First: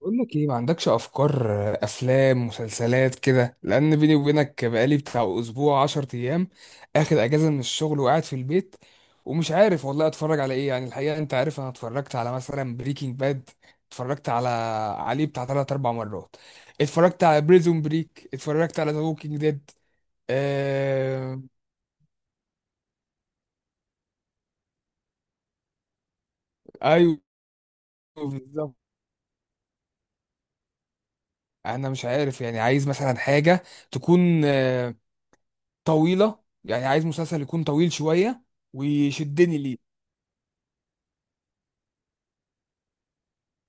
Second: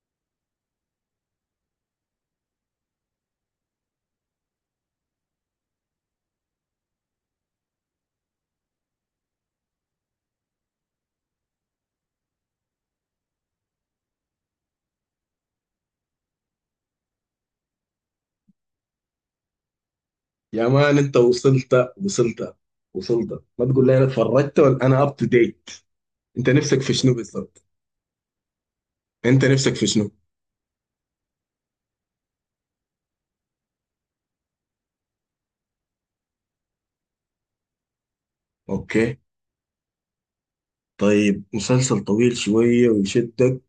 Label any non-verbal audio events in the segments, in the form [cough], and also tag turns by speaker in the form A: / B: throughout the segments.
A: بقول لك ايه؟ ما عندكش افكار، افلام مسلسلات كده؟ لان بيني وبينك بقالي بتاع اسبوع 10 ايام اخد اجازه من الشغل وقاعد في البيت ومش عارف والله اتفرج على ايه. يعني الحقيقه انت عارف انا اتفرجت على مثلا بريكنج باد، اتفرجت عليه بتاع 3 4 مرات، اتفرجت على بريزون بريك، اتفرجت على ذا ووكينج ديد.
B: يا مان انت
A: آه...
B: وصلت. ما تقول لي انا اتفرجت، ولا انا اب تو ديت؟ انت نفسك في شنو
A: ايوه،
B: بالضبط؟
A: بالظبط.
B: انت نفسك في شنو؟
A: انا مش عارف يعني، عايز مثلا حاجه تكون طويله، يعني عايز مسلسل يكون طويل شويه
B: اوكي.
A: ويشدني ليه.
B: طيب مسلسل طويل شويه ويشدك.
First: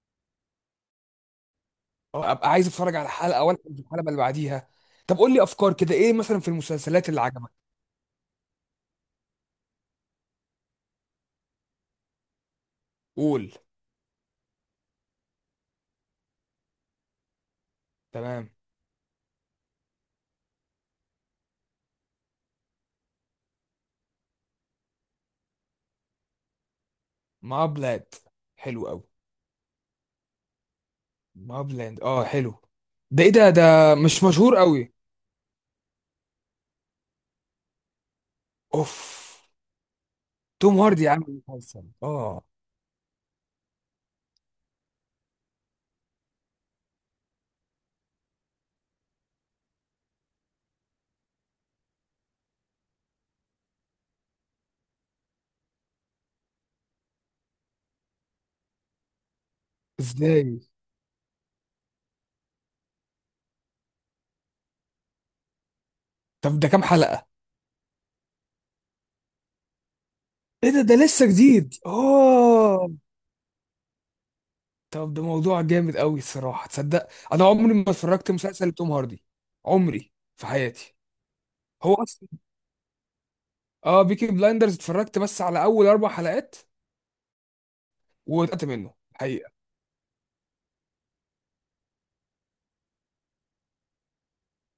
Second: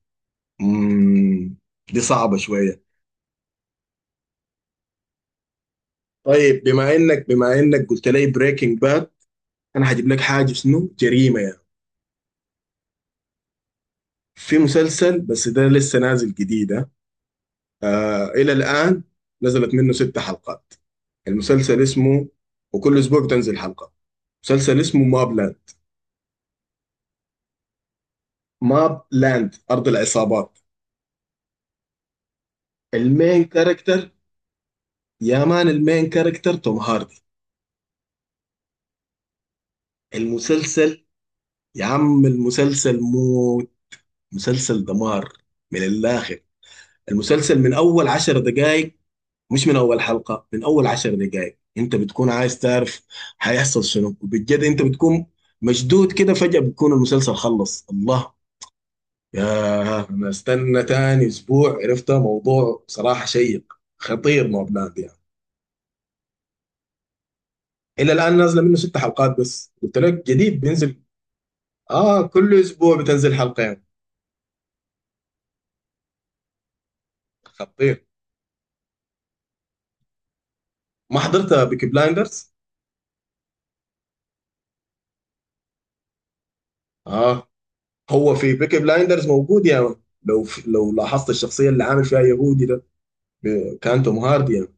B: امم دي
A: اه،
B: صعبه
A: ابقى عايز
B: شويه.
A: اتفرج على الحلقه ولا الحلقه اللي بعديها. طب قول لي افكار كده، ايه مثلا في
B: طيب بما
A: المسلسلات اللي
B: انك
A: عجبك؟
B: بما انك قلت لي بريكنج باد، انا هجيب لك حاجه شنو، جريمه يعني.
A: قول.
B: في مسلسل بس ده لسه نازل جديد ها. آه،
A: تمام.
B: الى الان نزلت منه 6 حلقات. المسلسل اسمه، وكل اسبوع بتنزل حلقه. مسلسل اسمه ماب،
A: ما بلاد، حلو
B: ماب
A: قوي.
B: لاند أرض العصابات.
A: ما بلاند، اه حلو. ده ايه
B: المين
A: ده؟
B: كاركتر؟
A: مش مشهور قوي؟
B: يا مان، المين كاركتر توم هاردي.
A: اوف، توم
B: المسلسل،
A: هاردي عامل مسلسل؟
B: يا عم
A: اه،
B: المسلسل موت، مسلسل دمار، من الآخر. المسلسل من أول 10 دقايق، مش من أول حلقة، من أول 10 دقايق أنت بتكون عايز تعرف هيحصل شنو. وبجد أنت بتكون مشدود كده، فجأة بتكون المسلسل خلص. الله يا أنا،
A: ازاي؟
B: استنى تاني أسبوع. عرفت، موضوع صراحة شيق، خطير، ماب لاند يعني.
A: طب ده كام حلقه؟
B: الى الان نازله منه 6 حلقات بس، قلت لك جديد
A: ايه ده؟
B: بينزل.
A: لسه جديد
B: اه، كل
A: اه؟
B: اسبوع بتنزل حلقه يعني.
A: طب ده موضوع جامد قوي الصراحه. تصدق انا عمري ما
B: خطير.
A: اتفرجت مسلسل توم هاردي عمري في حياتي؟
B: ما حضرت بيكي
A: هو اصلا،
B: بلايندرز؟
A: اه بيكي بلايندرز اتفرجت بس على اول 4 حلقات
B: اه، هو في
A: واتقت
B: بيكي
A: منه
B: بلايندرز
A: حقيقة.
B: موجود يعني. لو لاحظت الشخصيه اللي عامل فيها يهودي ده، كان توم هاردي يعني.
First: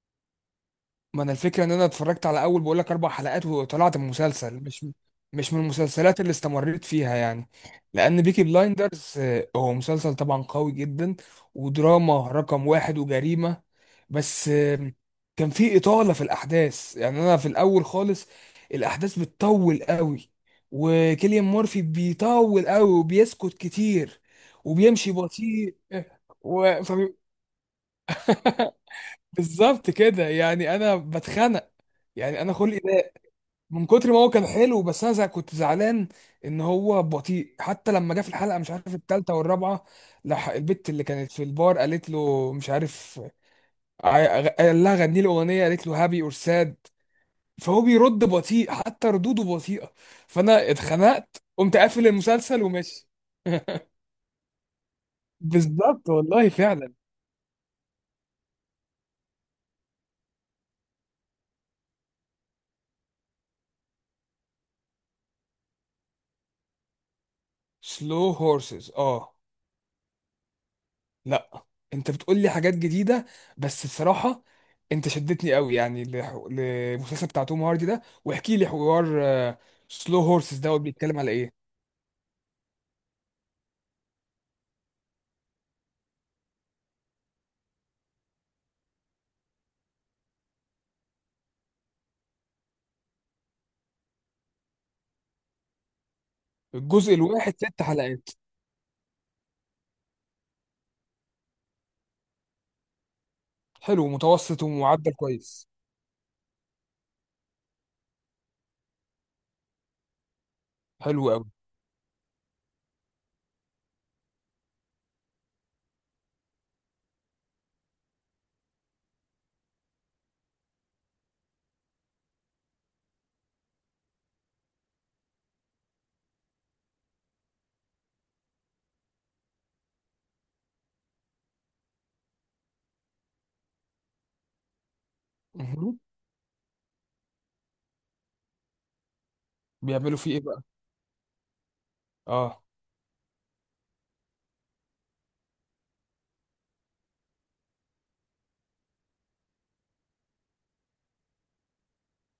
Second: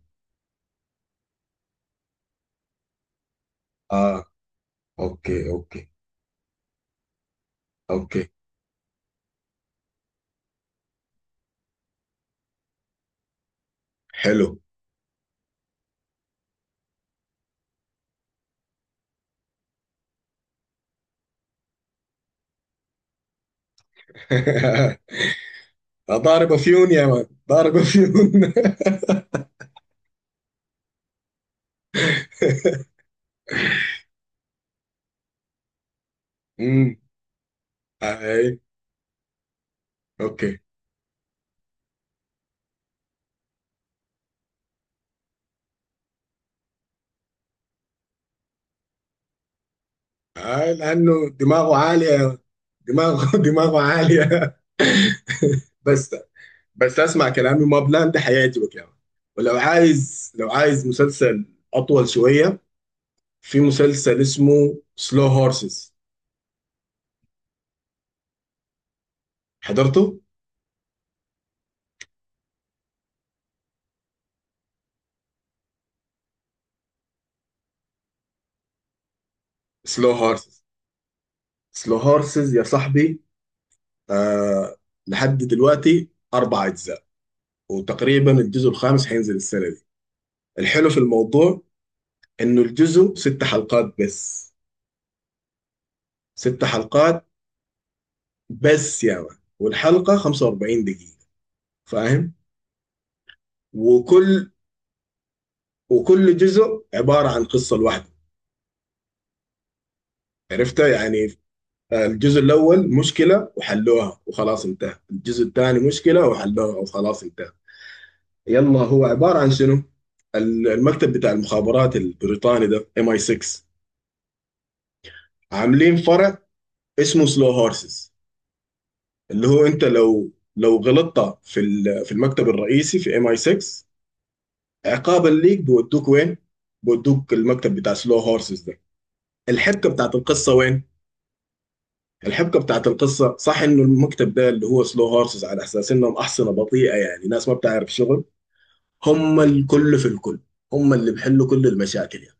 A: ما انا الفكره ان انا اتفرجت على اول، بقول لك، 4 حلقات وطلعت من
B: اه،
A: المسلسل، مش
B: اوكي،
A: مش من
B: اوكي،
A: المسلسلات اللي استمريت فيها يعني. لان
B: اوكي.
A: بيكي بلايندرز هو مسلسل طبعا قوي جدا ودراما رقم واحد وجريمه، بس
B: حلو.
A: كان في اطاله في الاحداث. يعني انا في الاول خالص الاحداث بتطول قوي، وكيليان مورفي بيطول قوي وبيسكت كتير وبيمشي
B: [laughs]
A: بطيء
B: ضارب
A: [laughs]
B: فيون يا مان، ضارب فيون. [laughs]
A: بالظبط كده. يعني انا بتخنق، يعني انا خلقي، من كتر ما هو كان حلو بس انا كنت زعلان ان
B: امم
A: هو بطيء. حتى لما جه في
B: اي،
A: الحلقه مش عارف الثالثه والرابعه،
B: اوكي.
A: البت اللي كانت في البار قالت له مش عارف، قال لها غني له اغنيه، قالت له هابي اور ساد، فهو بيرد بطيء، حتى ردوده بطيئه، فانا
B: آه، لانه
A: اتخنقت
B: دماغه
A: قمت قافل
B: عاليه.
A: المسلسل وماشي.
B: دماغه، [laughs] دماغه
A: [laughs]
B: عاليه. [laughs]
A: بالظبط
B: بس.
A: والله فعلا.
B: بس اسمع كلامي، ما بلاند حيعجبك يعني. ولو عايز مسلسل اطول شويه، في مسلسل اسمه سلو هورسز.
A: سلو هورسز، اه
B: حضرته؟
A: لا. انت بتقول لي حاجات جديده، بس بصراحه انت شدتني قوي يعني للمسلسل بتاع توم هاردي ده، واحكي لي حوار.
B: سلو
A: سلو هورسز
B: هورسز،
A: دوت، بيتكلم على ايه؟
B: سلو هورسز يا صاحبي. آه، لحد دلوقتي 4 اجزاء، وتقريبا الجزء الخامس هينزل السنه دي. الحلو في الموضوع انه الجزء 6 حلقات بس، ست
A: الجزء
B: حلقات
A: الواحد 6 حلقات؟
B: بس يا مان، والحلقه 45 دقيقه. فاهم؟
A: حلو،
B: وكل
A: متوسط ومعدل كويس.
B: وكل جزء عباره عن قصه لوحده، عرفتها
A: حلو
B: يعني.
A: قوي.
B: الجزء الأول مشكلة وحلوها وخلاص انتهى، الجزء الثاني مشكلة وحلوها وخلاص انتهى. يلا هو عبارة عن شنو؟ المكتب بتاع المخابرات البريطاني ده ام اي 6، عاملين فرع اسمه سلو هورسز، اللي هو انت لو غلطت في في المكتب الرئيسي في ام اي 6، عقابا ليك
A: مهم.
B: بودوك وين. بودوك المكتب بتاع سلو هورسز ده. الحبكة بتاعت
A: بيعملوا فيه ايه
B: القصة
A: بقى؟
B: وين؟ الحبكه
A: اه،
B: بتاعت القصه صح انه المكتب ده اللي هو سلو هورسز، على اساس انهم احصنه بطيئه، يعني ناس ما بتعرف شغل. هم الكل في الكل، هم اللي بيحلوا كل المشاكل يعني.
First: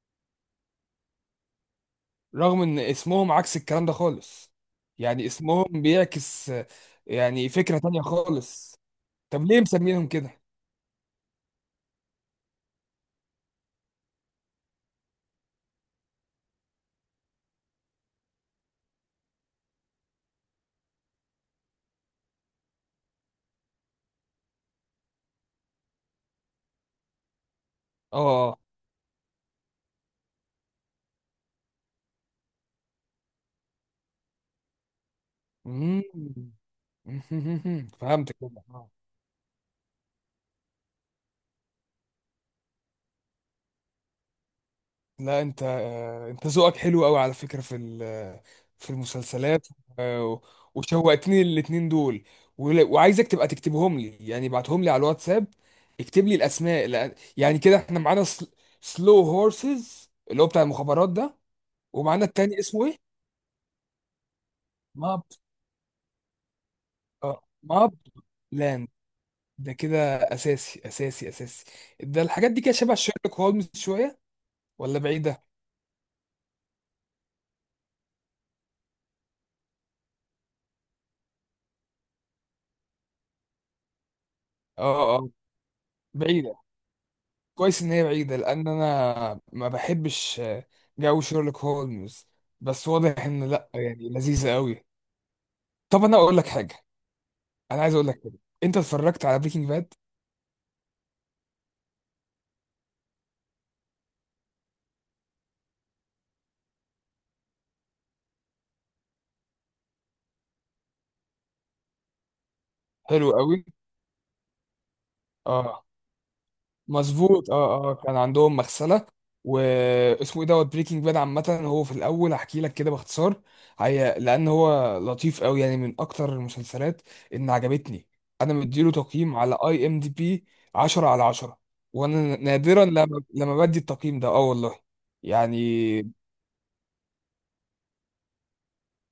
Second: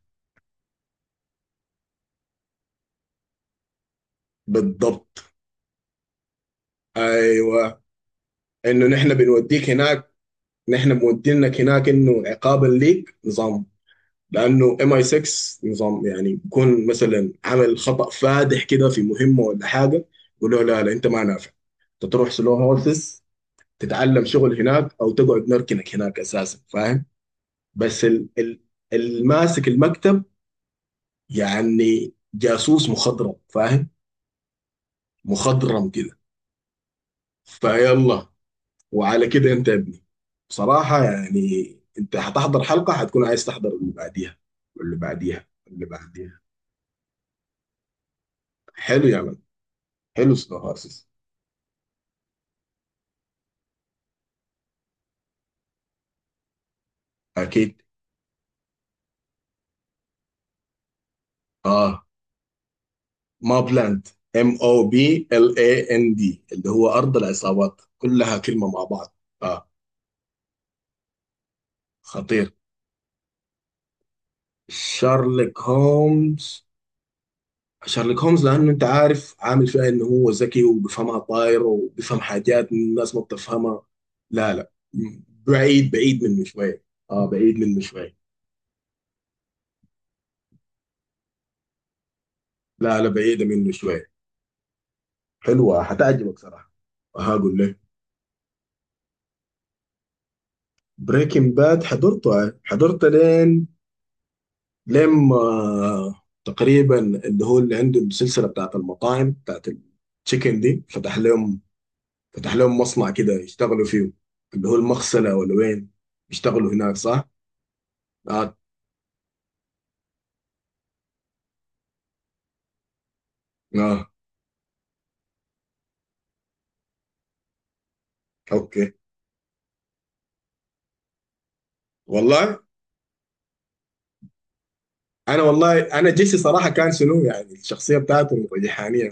A: رغم ان اسمهم عكس الكلام ده خالص، يعني
B: بالضبط،
A: اسمهم بيعكس يعني فكره
B: ايوه.
A: تانية خالص.
B: انه نحن
A: طب ليه
B: بنوديك
A: مسمينهم
B: هناك،
A: كده؟
B: نحن مودينك هناك، انه عقابا ليك نظام. لانه ام اي 6 نظام يعني، بيكون مثلا عمل خطا فادح كده في مهمه ولا حاجه، يقولوا لا لا انت ما نافع، انت تروح سلو هورسز، تتعلم شغل هناك او تقعد نركنك هناك اساسا، فاهم. بس ال
A: اه.
B: الماسك المكتب، يعني جاسوس مخضرم، فاهم. مخضرم كده.
A: مم. [laughs]
B: فيلا.
A: فهمت كده آه.
B: وعلى كده انت يا ابني بصراحة، يعني انت هتحضر حلقة هتكون عايز تحضر اللي بعديها واللي
A: لا
B: بعديها
A: انت
B: واللي بعديها.
A: انت ذوقك حلو قوي على فكرة في في
B: حلو يا مان،
A: المسلسلات،
B: حلو
A: آه،
B: سنوهاسس.
A: وشوقتني الاتنين دول، وعايزك تبقى تكتبهم لي، يعني ابعتهم لي على الواتساب. اكتب لي الاسماء، يعني كده
B: اكيد.
A: احنا معانا سلو هورسز اللي هو بتاع المخابرات ده،
B: اه،
A: ومعانا التاني اسمه ايه،
B: ما بلاند، ام او بي
A: ماب،
B: ال اي ان دي، اللي هو ارض
A: اه
B: العصابات
A: ماب
B: كلها كلمة مع
A: لاند.
B: بعض. اه.
A: ده كده اساسي اساسي اساسي. ده
B: خطير.
A: الحاجات دي كده شبه شيرلوك هولمز شوية ولا بعيدة؟
B: شارلوك هومز. شارلوك هومز لانه انت عارف عامل فيها انه هو ذكي وبيفهمها طاير وبيفهم حاجات الناس ما بتفهمها. لا لا،
A: اه اه،
B: بعيد، بعيد منه
A: بعيدة.
B: شويه. اه، بعيد منه
A: كويس ان هي
B: شويه.
A: بعيدة، لان انا ما بحبش جو شيرلوك هولمز، بس
B: لا لا،
A: واضح ان
B: بعيده
A: لا،
B: منه
A: يعني
B: شويه.
A: لذيذة قوي.
B: حلوه،
A: طب انا اقول
B: حتعجبك
A: لك
B: صراحه.
A: حاجة،
B: هقول لك.
A: انا عايز اقول لك حاجة، انت اتفرجت على بريكنج باد؟
B: بريكنج باد حضرته آه، حضرته لين لما آه، تقريبا اللي هو اللي عنده السلسله بتاعت المطاعم بتاعت التشيكن دي، فتح لهم، فتح لهم مصنع
A: حلو
B: كده
A: قوي.
B: يشتغلوا فيه، اللي هو المغسله ولا
A: اه،
B: وين. يشتغلوا هناك صح؟
A: مظبوط اه اه، كان عندهم
B: آه.
A: مغسله. واسمه ايه دوت بريكنج باد عامه. هو في الاول هحكي لك كده باختصار
B: اه.
A: هي، لان هو لطيف قوي يعني، من اكتر المسلسلات ان عجبتني. انا مديله
B: اوكي.
A: تقييم على اي ام دي بي 10 على 10. وانا
B: والله.
A: نادرا لما بدي التقييم ده، اه والله
B: انا والله انا
A: يعني.
B: جيسي صراحه كان شنو يعني، الشخصيه بتاعته الريحانيه.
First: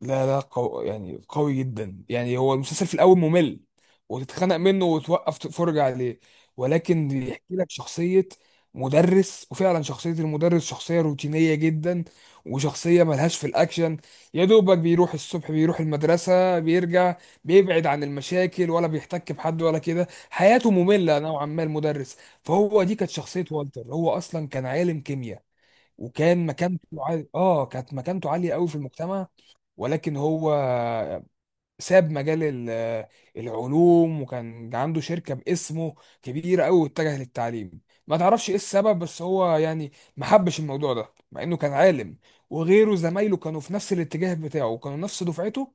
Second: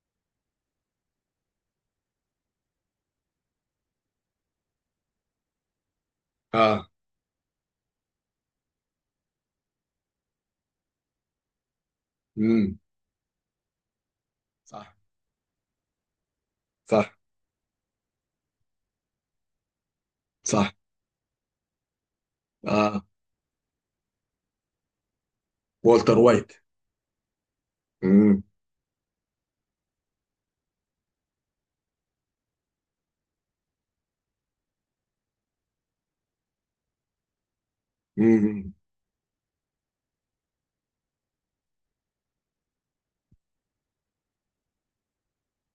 A: لا لا يعني قوي جدا يعني، هو المسلسل في الاول ممل وتتخنق منه وتوقف تتفرج عليه،
B: اه.
A: ولكن بيحكي لك شخصية مدرس، وفعلا شخصية المدرس شخصية روتينية جدا،
B: امم
A: وشخصية ملهاش في الأكشن. يا دوبك
B: صح،
A: بيروح الصبح، بيروح المدرسة، بيرجع،
B: صح،
A: بيبعد عن المشاكل، ولا بيحتك بحد ولا كده، حياته
B: صح.
A: مملة نوعا ما المدرس. فهو دي
B: اه،
A: كانت شخصية والتر. هو أصلا كان عالم كيمياء،
B: والتر
A: وكان
B: وايت.
A: مكانته عالية، اه كانت مكانته
B: امم
A: عالية قوي في المجتمع، ولكن هو ساب مجال العلوم، وكان عنده شركة باسمه كبيرة قوي، واتجه للتعليم. ما تعرفش ايه
B: امم
A: السبب، بس هو يعني ما حبش الموضوع ده، مع انه كان عالم، وغيره زمايله كانوا في نفس الاتجاه بتاعه، وكانوا نفس دفعته،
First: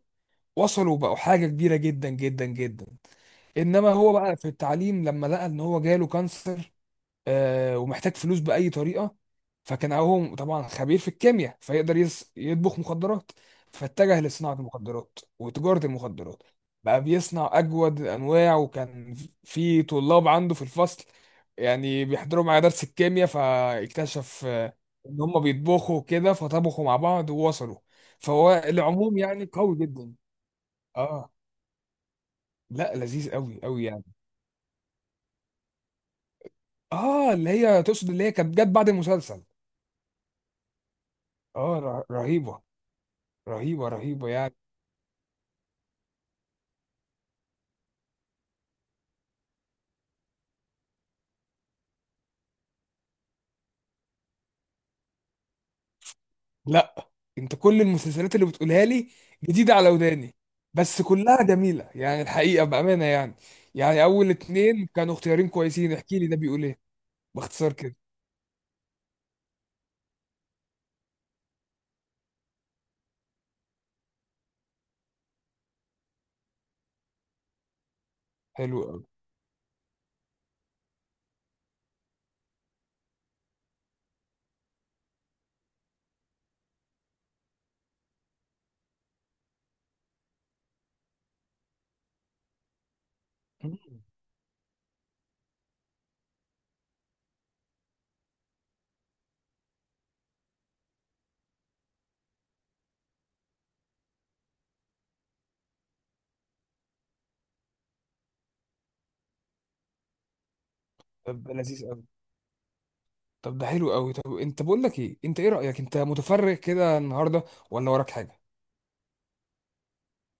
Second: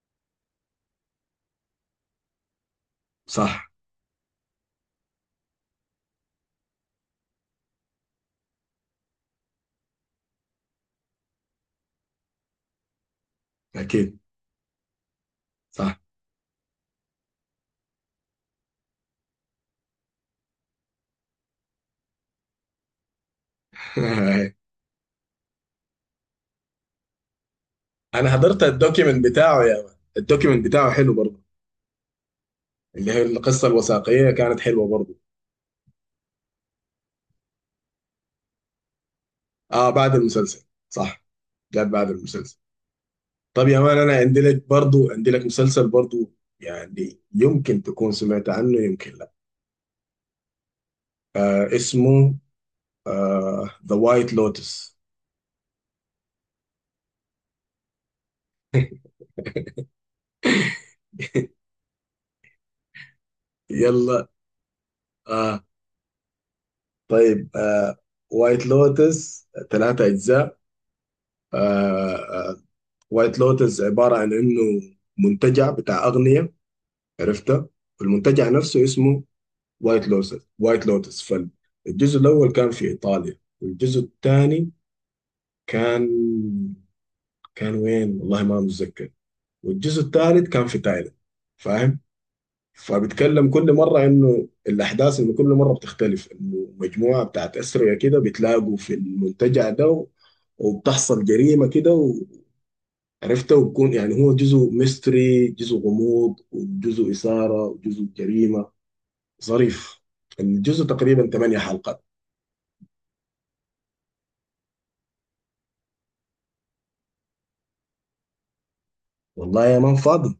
A: وصلوا بقوا حاجة كبيرة جدا جدا جدا.
B: صح.
A: انما هو بقى في التعليم، لما لقى ان هو جاله كانسر ومحتاج فلوس بأي طريقة، فكان هو طبعا خبير في الكيمياء، فيقدر يطبخ مخدرات،
B: اكيد.
A: فاتجه لصناعة المخدرات وتجارة
B: صح.
A: المخدرات. بقى بيصنع أجود الأنواع، وكان في طلاب عنده في الفصل، يعني بيحضروا معاه درس الكيمياء، فاكتشف
B: [laughs]
A: إن هم بيطبخوا كده، فطبخوا مع بعض ووصلوا.
B: انا
A: فهو
B: حضرت
A: العموم
B: الدوكيمنت
A: يعني
B: بتاعه
A: قوي
B: يا مان.
A: جدا.
B: الدوكيمنت بتاعه حلو
A: اه
B: برضه.
A: لا
B: اللي هي
A: لذيذ قوي
B: القصه
A: قوي يعني.
B: الوثائقيه كانت حلوه برضه.
A: اه، اللي هي تقصد اللي هي كانت جت بعد المسلسل.
B: اه، بعد المسلسل صح.
A: اه،
B: جات بعد المسلسل.
A: رهيبة،
B: طب يا
A: رهيبة
B: مان انا
A: رهيبة
B: عندي
A: يعني.
B: لك برضه، عندي لك مسلسل برضه، يعني يمكن تكون سمعت عنه يمكن لا. آه، اسمه آه، ذا وايت لوتس.
A: لا، انت كل المسلسلات اللي بتقولها لي جديدة على وداني، بس كلها جميلة يعني الحقيقة بأمانة يعني. يعني
B: يلا.
A: أول اتنين كانوا اختيارين
B: آه،
A: كويسين. احكي لي ده بيقول ايه،
B: طيب،
A: باختصار
B: آه،
A: كده.
B: وايت لوتس 3 أجزاء. آه، وايت لوتس عبارة عن إنه منتجع بتاع أغنية، عرفته. والمنتجع
A: حلو
B: نفسه
A: أوي.
B: اسمه وايت لوتس. وايت لوتس، فالجزء الأول كان في إيطاليا، والجزء الثاني كان، كان وين والله ما متذكر، والجزء الثالث كان في تايلاند. فاهم. فبتكلم كل
A: مم.
B: مرة إنه الأحداث إنه كل مرة بتختلف، إنه مجموعة بتاعت أسرية كده بتلاقوا في المنتجع ده و-، وبتحصل جريمة كده و-، عرفتها، وبكون يعني هو جزء ميستري جزء غموض وجزء إثارة وجزء جريمة. ظريف. الجزء تقريبا
A: طب ده
B: ثمانية
A: لذيذ
B: حلقات
A: أوي. طب ده حلو أوي. طب انت بقول لك ايه، انت ايه رأيك، انت متفرغ كده النهاردة ولا وراك حاجة؟
B: والله يا مان فاضي،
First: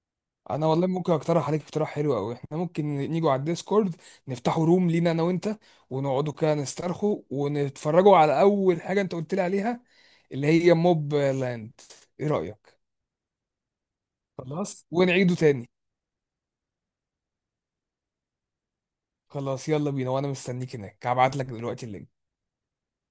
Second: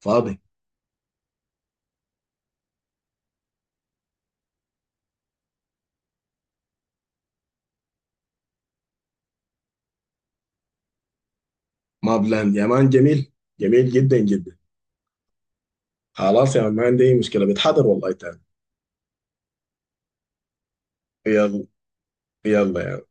B: فاضي.
A: انا والله ممكن اقترح عليك اقتراح حلو قوي. احنا ممكن نيجوا على الديسكورد، نفتحوا روم لينا انا وانت، ونقعدوا كده نسترخوا ونتفرجوا على اول حاجه انت قلت لي عليها، اللي هي موب لاند.
B: ما
A: ايه
B: بلان يا
A: رايك؟
B: مان، جميل. جميل جدا جدا.
A: خلاص ونعيده تاني.
B: خلاص يا مان، ما عندي أي مشكلة، بتحضر والله تاني.
A: خلاص يلا بينا، وانا مستنيك هناك، هبعت لك
B: يلا،
A: دلوقتي اللينك.
B: يلا.